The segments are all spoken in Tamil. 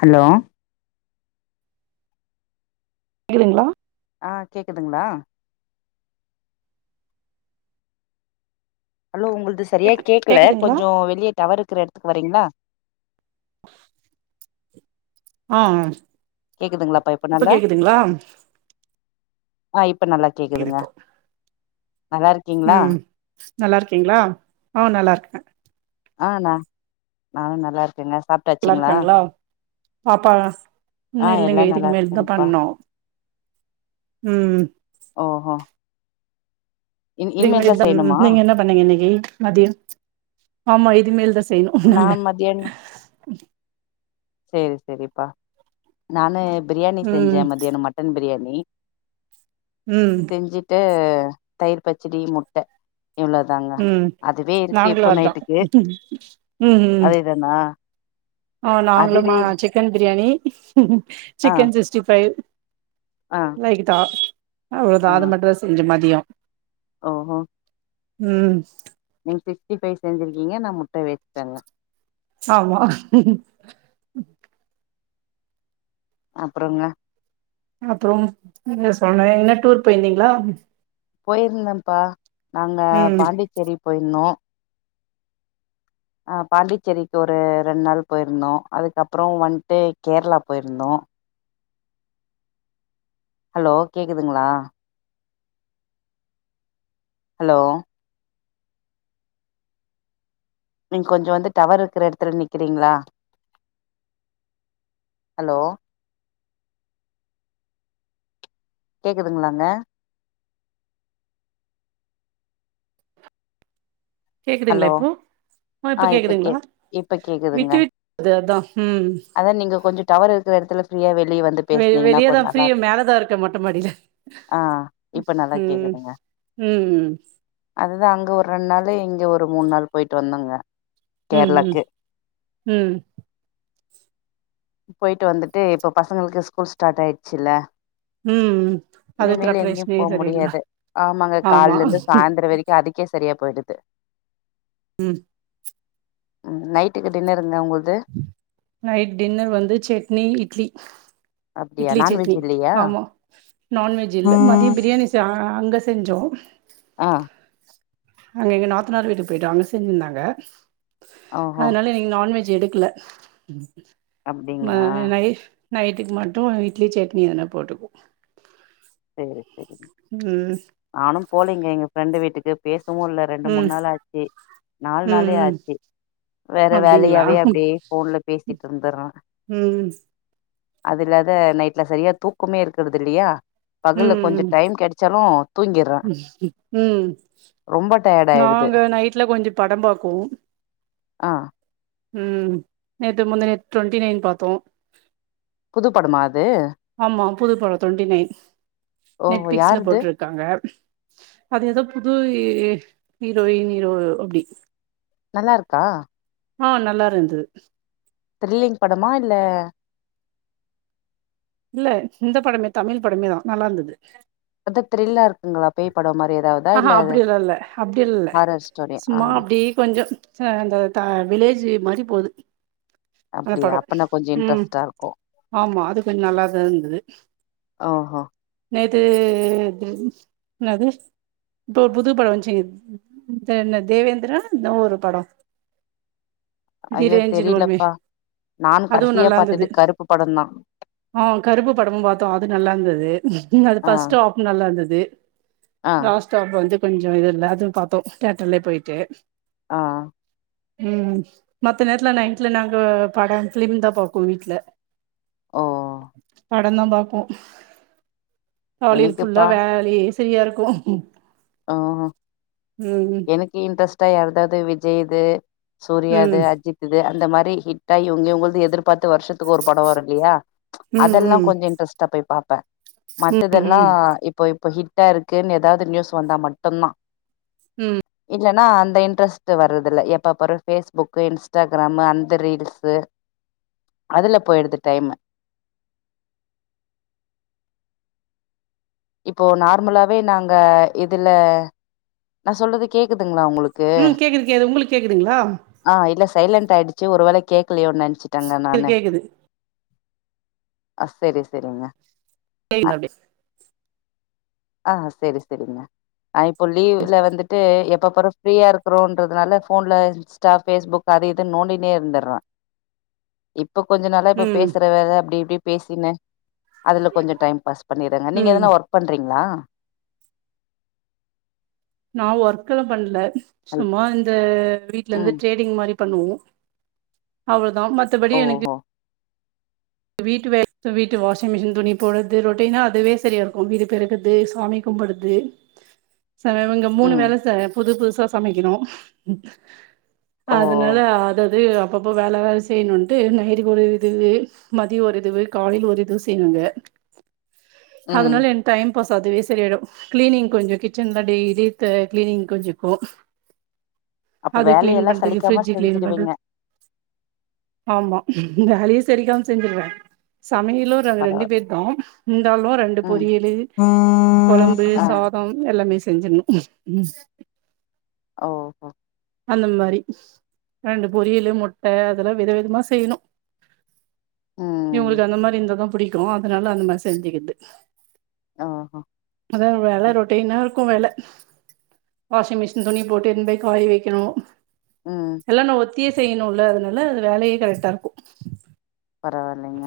ஹலோ கேக்குதுங்களா ஆ கேக்குதுங்களா ஹலோ உங்களுது சரியா கேக்கு கேட்கல கேக்குதுங்களா கொஞ்சம் வெளியே டவர் இருக்கிற இடத்துக்கு வ ரிங்களா ஆஹா. கேக்குதுங்களாப்பா இப்ப நல்லா ஆ இப் ப நல்லா கேக்குது கேக்குதுங்க இப்போ நல்லா இருக்கீங்களா ம் நல்லா இருக்கீங்களா அஹ் நல்லா இருக்கேன் ஆஹ் நா நானும் நல்லா இருக்கேங்க சாப்டாச்சுங்களா பாப்பாளாம் இன்னு இல்லைங்க இதுக்கு நல்லா மேல்தான் இருக்காங்கப்பா பண்ணோம் உம் ஓஹோ இன் அது தா இனிமேல் தான் செய்யணுமா நீங்க என்ன பண்ணீங்க இன்னைக்கு மதியம் ஆமா இது மேல்தா செய் யணும் நா நாங்க மதியானோ சேரி சேரிப்பா நானு பிரியாணி ம் செஞ்சேன் மதியானம் மட்டன் பிரியாணி நீ ம் செஞ்சுட்டு தயிர் பச்சடி முட்ட. இவ்ளோதாங்க ம் அதுவே இருக்கு நாங்களு இப்போ அதான் நைட்டுக்கு ம் ம் ம். அதேதானா ஆ நாங்களும்மா அதுவே சிக்கன் பிரியாணி. [inaudible] ம் ஆ சிக்கன் சிக்ஸ்டி ஃபைவ். ஆ ரைத்தா. அவ்வளவுதா ஆ அது மட்டு தான் செஞ்ச மதியம். ஓஹோ ம் சிக்ஸ்டிஃபை செஞ்சிருக்கீங்க நா முட்ட வேச்சுட்டேங்க ஆமா அப்பொறங்க அப்புறோ என்ன சொன்ன என்ன டூர் போயிந்தீங்ளா போயிருந்தம்ப்பா நாங்க ம் பாண்டிச்சேரி போயிந்தோ ஆ பாண்டிச்சேரிக்கு ஒரு ரெண் நாள் போயிருந்தோ அதுக்கப்புறோ வண்ட்டு கேரளா போயிருந்தோ ஹலோ கேக்குதுங்களா ஹலோ நீங் கொஞ்சொ வந்து டவர்ருக்குற எடத்துல நிக்கிறீங்ளா ஹலோ கேக்குதுங்ளாங்க கேக்குதுங்ளா ஹலோ இப்போ ஒ ஆ இப்போ இப்ப கே கேக்குதுங்ளா இப்ப கேக்குதுங்க விட்டு விட் து அதா ம் அதா நீங்க கொஞ்சொ டவர்இருக்குற எடத்துல ப்ரியா வெள் வெ வெளியதா ஃப்ரீயா மேலதா இருக்கே மொட்ட மாடில ஆ இப்ப நல்லா ம் கேக்குதுங்க ம் ம் ரங்க ஒர் ரெண்நாளெ இங்க ஒரு மூணு நாள் போயிட்டு வந்தோங்க ம் கேரளாக்கு ம் ம் போயிட்டு வந்துட்டு இப்ப பசங்கள்க்கு ஸ்கூல் ஸ்டார்ட் ஆயிட்ச்சுல்ல ம் அது இனிமேல் எங்யு ப்ரப்பரேஷனே போ சரியில்ல முடியாது ஆமாங்க ஆமா கால்லெந்து சாய்ந்துரெ வரைக்கு அதுக்கே சரியா போயிடுது ம் ம் நைட்டுக்கு டின்னருங்க உங்கள் நைட் டின்னர் வந்து செட்னி இட்லி அப்டியா இட்லி நான்வெஜ் சட்னி இல்லையா ஆமா நான்வெஜ் இல்ல மதியம் பிரியாணி ச ஆ அங்க செஞ்சோ ஆ அங்க எங்க நாத்தனார் வீட்டுக் போயிட்டோ அங்க செஞ்சுந்தாங்க ஓஹோ அதனால இனிக் நான்வெஜ் எடுக் கில்ல மை அப்டிங்களா நை நைட்டுக்கு மட்டு இட்லி சட்னி எனா போட்டுக்வோ சேரி சேரி உம் நானும் போலிங்க எங்க ஃப்ரெண்டு வீட் டுக்கு பேச தவு ல்ல ரெண்டு ம் மூண் நாள் ஆச்சி நால் ம் நாளே ம் ஆச்சி வேற அப்டிங்களா வேலயாவே அப்டியே போன்ல பேசிட்டு ருந்துற ம் அதுல்லாத நைட்ல சரியா தூக்கமே இருக்கிறது இல்லியா பகல்ல கொஞ்சோ டைம் கெடச்சாலு தூங்கிர்றே உம் ம் உம் ரொம்ப டயர்ட் ஆயிடுது நாங்க நைட்ல கொஞ்சோ படம் பாப்போ ஆமா உம் நேத்து முந்த நேத்த ட்வெண்டி நைன் பாத்தோ புது படமா ம் ஆமா புது படோ ட்வெண்டி நைன் நெட் பிக்ஸ்ல யாருது போட்ருக்காங்க அது எதோ புது ஹீ ஹீரோயின் ஹீரோ அப்டி நல்லா ருக்கா ஆஹ் நல்லா இருந்து த்ர்ல்லிங் படமா இல்ல இல்ல இந்த படமே தமில் படமே நல்லா இருந்தது. அது த்ரில்லா இருக்குங்ளா பேய் பட மாரி ஏதாவதா ஆஹாஹா இல்ல அது அப்டில்லல்ல அப்டில்ல ஹாரர் ஸ்டோரி ஆ சும்மா அப்டி கொஞ்சோ அ விலேஜ் மாரி போது அந்த அப்டியா படோ அப்பனா கொஞ்சோ உம் இன்ட்ரெஸ்ட்டா இருக்கு ஆமா அது கொஞ் நல்லா தா இருந்தது ஓஹோ நேத் [unintelligible] என்னது இப்ப ஒரு புது படோ வந்ச்சி என்ன தேவேந்திர இந்த ஒரு படோ ஐயோ திரஞ்சின் முர்மி தெரியலப்பா நான் அதுவு கடைசியா நல்லா பாத்தது இருந்தது கருப்பு படந்தா ஆஹ் கருப்பு படமு பாத்தோ அது நல்லா இருந்தது அது ஆ பஸ்டாப் நல்லா இருந்தது ஆ லாஸ்டாப் வந்து கொஞ்சோ எல்லாதையு பாத்தோ தேட்டர்லே போய்ட்டு ஆஹ் உம் ம் மத்த நேர்த்ல நைட்ல நாங்க பட பிலிம் தா பாப்போ வீட்ல ஓ படந்தா பாப்போ காலைலக்குல்லா எனக்குப்பா வேலயே செரியா இருக்கு ஹ்கும் ஓஹ் எனக்கு இன்ட்ரஸ்ட்டா யார்தாது வி செய்து ம் சூர்யா து ம் அஜித் து அ இந்த மாரி ஹிட் ஆயி இவுங்க இவுங்கது எதிர்பாத்து வர்ஷத்துக் ஒரு படோ வருல்லியா அதெல்லா ம் கொஞ்சோ இன்ட்ரெஸ்ட்டா போய் பாப் ப்ப ம் மத்ததெல்லா ம் இப்போ இப்போ ஹிட் ட்டா இருக்குன்னு எதாது நியூஸ் வந்தா மட்டுதா உம் இல்லன்னா அந்த இன்ட்ரெஸ்ட் வர்றதில்ல எப்ப பாரு ஃபேஸ்புக்கு இன்ஸ்டாகிராமு அந்த ரீல்ஸு அதுல போயிடுது டைமு இப்போ நார்மலாவே நாங்க இதுல நா சொல்றது கேக்குது உம் கேக்குது கேக்குது உங்களுக்கு கேக்குதுங்களா ஆ இல்ல சைலண்ட் ஆயிடுச்சு ஒரு வேல கேக்கலயோனு நெனச்சே டங்க கேக்குது நானு கேக்குது அஹ் செரி செரிங்க இந்தா அப்டியே ஆஹ் சேரி சேரிங்க ஆ இப்போ லீவ்ல வந்துட்டு எப் எப்ப பாரு ஃப்ரீயா இருக்குறோன்றதுனால ஃபோன்ல இன்ஸ்டா பேஸ்புக்கு அது இதுன்னு நோண்டினே இருந்துறே இப் இப்ப கொஞ்சோ நாளா இப்ப ம் பேசுற வேல அப்டி இப்டி பேசின்னு அதுல கொஞ்சோ டைம் பாஸ் பண்ணிறேங்க் நீங்க ம் எதனா ஒர்க் பண்றிங் லா நா ஒர்க்லா பண்ல சும்மா இந்தா வீட்ல இருந்து ம் ட்ரேடிங் மா ரி பண்ணுவோ அவர் தா மத்தபடி எனக்கு ஓஹோ வீட்டு வேல வீட்டு வாஷிங் மிஷின் துணி போட்றது ரொட்டீனா அதுவே செரியா இருக்கு வீடு பெருகற்து சாமி கும்புட்றது சார் இவுங்க மூணு ம் வேல சார் புது புச் சமைக்கணு ஓ அதனால அதது அப்பப்போ வேல வேல செய்யணுன்ட்டு நைட்டுக்கு ஒரு இதுவு மதியம் ஒரு இதுவு காலையில ஒரு இதுவு செய்யணுங்க ம் அதனால என் டைம் இப்ப அதுவே சரியாயிடும் க்ளீனிங் கொஞ்சோ கிச்சன்ல டெய்லி த க்ளீனிங் கொஞ்சோ இருக்கூ அப்ப அது க்ளீன் வேலையெல்லா பண்றதுக்கு சலிக்காம ஃப்ரிட்ஜ் க்ளீன் செஞ்சுடுவீங்க பண்றது ஆமா வேலயும் சலிக்காம செஞ்சுருவேன் சமயலு ர ர ரெண்டு பரவா பேர் [unintelligible] லும் ரெண்டு ம் பொரியலு குழம்பு ஆ சாதம் எல்லாமேஸ் செஞ்சிடணு ம் ஓஹோ அந்த மாரி ரெண்டு பொரியலு முட்டஅதெல்லா வித விதமா செய்யணு ம் இவங்களுக்கு அந்த மாரி இருந்தாதா ப் புடிக்கு அதனால அந்த மாதிரி செஞ்சுக்கிது ஓஹோ அதா வேல ம் ரொட்டின்னா கும் வேல வாஷிங் மிஷின் துணி போட்டு இ போ காய வைக்கணு ம். எல்லா நோவு திய செய்யணுல அதனால அது வேலையே கரெட்டா இருக்கு பரவாயில்லங்க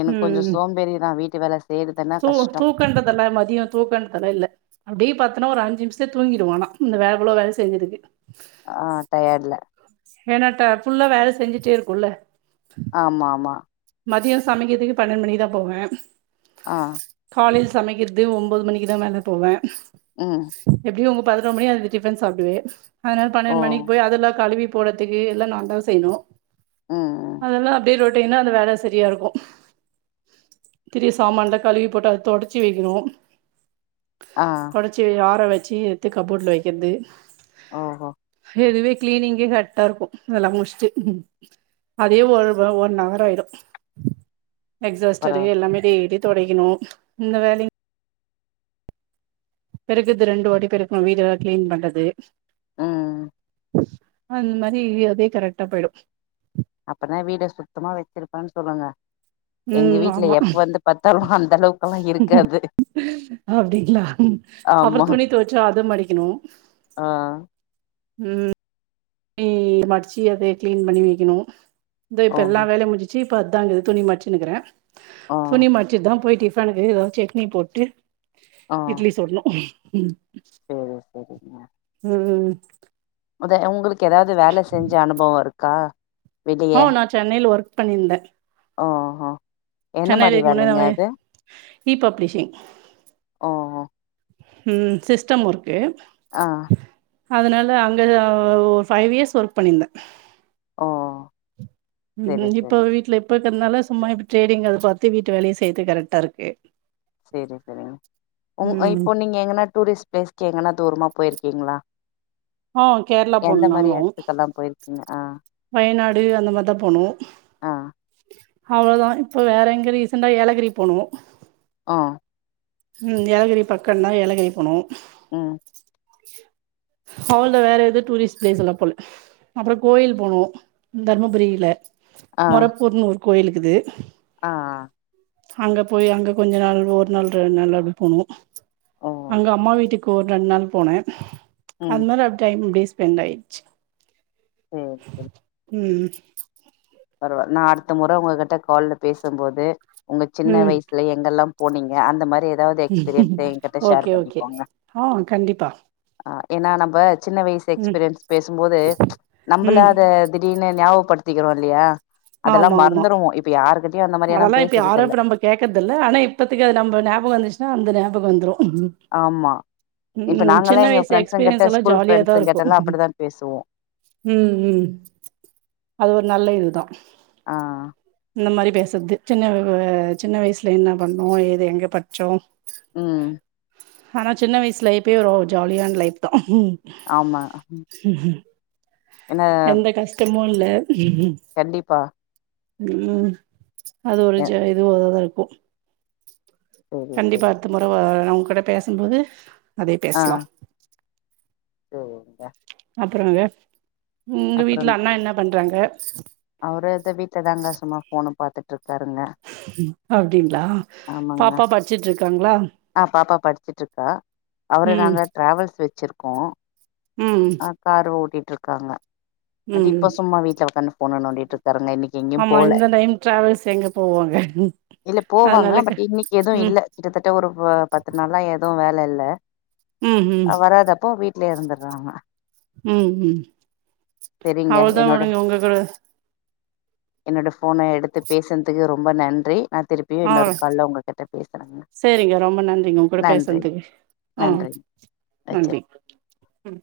எனக்கு கொஞ்சோ ம் சோம்பேறிதான் வீட் [unintelligible] தூ தூக்கண்டதெல்லா மதியோ தூக்கண்தெல்லா இல்ல அப்படியே பாத்தோனா ஒரு அஞ்சு நிமிஷத் தூங்கிடுவோ ஆனா இந்த வேலபுல்லா வேல செஞ்சதுக்கு ஆ டயட்ல ஏனாட்டா ஃபுல்லா வேல செஞ்சுட்டே இருக்குல்ல ஆமா ஆமா மதியோ சமைக்கிறதுக்கு பன்னெண்டு மணிக்தான் போவே ஆஹ் காலேஜ் சமைக்கிறது ஒம்பது மணிக்கு தா வேல போவே ம் பதினோ மணி அது டிபன் சாப்டுவே அதனால ஓ பன்னெண்டு மணிக்கு போய் அதல்ல கழுவி போறதுக்கு எல்லா நா தா செய்யணு ம் ம் அதெல்லா அப்டியே ரொட் இப்ப என்ன அந்த வே ஐ சரியா இருக்கும் திரிய சாமான்ல கழுவி போட்டு அத துடைச்சு வைக்கணும் ஆ தொடச்சு யாற வ ச்சி எடுத்து கப்போர்டல வைக்கிறது ஓஹோ இதுவே கிளீனிங்கே கரெக்டா இருக்கும் அதெல்லாம் முடுச்சுட்டு அதே ஒரு ஒன் அவர் ஆயிடும் எக்ஸாஸ்டரு பரவா எல்லாமே டேய்லி தொடைக்கணும் இந்த வேலைங் பெருக்குது ரெண்டு வாட்டி பெருக்கணு வீடு ஏதாது கிளீன் பண்றது அஹ் அஹ் அந்த மாரி அதே கரெக்டா போயிடும் அப்பதா வீட சுத்தமா வச்சிருப்பா சொல்லுங்க எங்க உம் வீட்ல ஆமா எப்ப வந்து பாத்தாலு அந்த அளவுக்கெல்லா இருக்காது அப்டிங்ளா அப்புற ஆமா துணி துவச்சா அத மடிக்கணும் ஆ உம் துணீ மடிச்சு அதே கிளீன் பண்ணி வைக்கணும் த ஓ இப்பெல்லா வேல முஞ்சிச்சு இப்ப அதாங்க துணி மச்சினுக்குறே ஆ துணி மச்சி தா போய்ட்டு பனஞ்சு ஏதோ செட்னி போட்டு ஆ இட்லி சுடணும் உம் சேரி உம் அதை உங்ளுக் க்கு ஏதாவது வேல செஞ்ச அனுபவ இருக் க்கா ஹா நான் சென்னைல ஒர்க் பண்ணிருந்தே ஓஹோ என்ன மாரி வேலைங்க அது ரீபப்ளிஷிங் ஓ ஓ ம் சிஸ்டம் ஒர்க் கே ஆ அதனால அங்க ஒரு ஃபைவ் இயர்ஸ் ஒர்க் பண்ணிருந்தன் ஓ செரி உம் இப்போ செரிங்க வீட்ல எப்ப இருக்கறனால சும்மா இப்ப ட்ரேடிங் அத பாத்து வீட்டு வேலய செய்ரது கரெக்டா இருக்கு சேரி சேரி உ ம் இப்போ நீங்க எங்கனா டூரிஸ்ட் பிளேஸ்கு எங்கனா தூரமா போய்ருக்கீங்களா ஆஹ் கேரளா போணம் நாங்களு போயிருக்கீங்க ஆ வயநாடு அந்த மாரிதா போனோ ஆ அவ்ளோதா இப்ப வேற எங்க ரீசன்டா ஏலகிரி போனோ ஆஹ் உம் ஏலகிரி பக்கந்தா ஏலகிரி போனோ உம் அவ்ளதா வேற எது டூரிஸ்ட் பிளேஸ் எல்லா போல அப்புற கோயில் போனோ தருமபுரியில மொரப்பூர் நூர் கோயிலுக்குது ஆஹ்ஹ் அங்க போய் அங்க கொஞ்ச நாள் ஒரு நாள் ரெண் நாள் அப்டி போனோ ஓ அங்க அம்மா வீட்டுக்கு ஒரெண்டு நாள் போனே ம் அதுனால டைம் [unintelligible] ரண் ஆய்டுச்சு சேரி உம் ச் ச் ஹ பரவாயில் நான் அடுத்த முறை உங்ககிட்ட கால்ல பேசும்போது உங்க சின்ன வயசுல எங்கெல்லாம் போனீங்க அந்த மாதிரி எது ஹ ஓகே ஓகே ஆஹ கண்டிப்பா என்ன நம்பர் சின்ன வயசு ம் எக்ஸ்பீரியன்ஸ் பேசும்போது ச் நம்மள ம் அத திடீர்னு ஞாபப்படுத்து திக லால் பிரியா அதெல்லாம் மறந்துடுவோம் இப்ப யாருக்கிட்ட அதெல்லாம் இப்ப யாரும் இப்ப நம்ம கேக்குறதுல்ல ஆனா இப்பத்துக்கு அது நம்ம ஞாபகம் வந்துச்சன்னா அந்த ஞாபக பக வந்துரும் உம் ஆமா இப்ப நாங்கல்லா சின்ன எங்க வயசு ஃப்ரெண்ட்ஸுங்கிட்ட எக்ஸ்பிரியன்ஸ் லாம் ஸ்கூல் ஜாலியா தான் இருக்கும் ஃப்ரெண்ட்ஸுங்கிட்டல்லா அப்படிதா பேசுவோ ம் ம் அது ஒரு நல்ல இது தான் ஆ இந்த மாரி சின்ன வ சின்ன வயசுல என்ன பண்ணுவோ ஏது எங்க படிச்சோம் உஹம் ஆனா சின்ன வயசுல எப்பயே ஒரு ஜாலியான லைப் தான் ஹம் ஆமாஹ எந்த கஷ்டம் ப் முல்ல கண்டிப்பா உஹம் அது ஒரு எ ஜ ஏதோ ஒரு உ சேரி கண்டிப்பா சேரி அடுத்த முறை வ அவங் கூட பேசும்போது அதே ஆ பேசலா சேரிங்க அப்புறங்க உங்க அப்புறங்க வீட்டுல அண்ணா என்னா பண்றாங்க [inaudible] பாத்துட்ருக் பாருங்க அப்டிங்களா ஆமாங்க பாப்பா படிச்சுட்டு இருக்காங்களா ஆஹ்பாப்பா படிச்சட்டுருக்கா அவரு ம் நாங்க ட்ராவல்ஸ் வச்சிருக்கோ ம் ஆஹ் கரோடி ட்ருக்காங்க அண்ட் ம் இப்போ சும்மா வீட்ல உக்காந்து போனை நோண்டிட்ருக்காருங்க இன்னைக்கு எங்கயு ஆமா போல இந்த டைம் டிராவல்ஸ் எங்க போவாங்க இல்ல போவாங்க அதனால க பட் இன்னைக்கு எதும் ம் இல்ல கிட்டதட்ட ஒரு பத்து நாளா எதுவும் வேல இல்ல ம் ஆ வராத அப்போ வீட் ட்லயே இருந்துறாங்க உம் உம் சரிங்க அவ்ளோ தான் என்னோட உடுங்க உங்க கூட என்னோட போனை எடுத்து பேசுன்துக்கு ரொம்ப நன்றி நா திருப்பியு ஆ இன்னொரு கால்ல உங்கள கிட்ட பேசுகிறேங்க சரிங்க ரொம்ப நன்றிங்க உங்க கூட நன்றி பேசுனதுக்கு ஆ நன்றி வச்சுற நன்றி ம்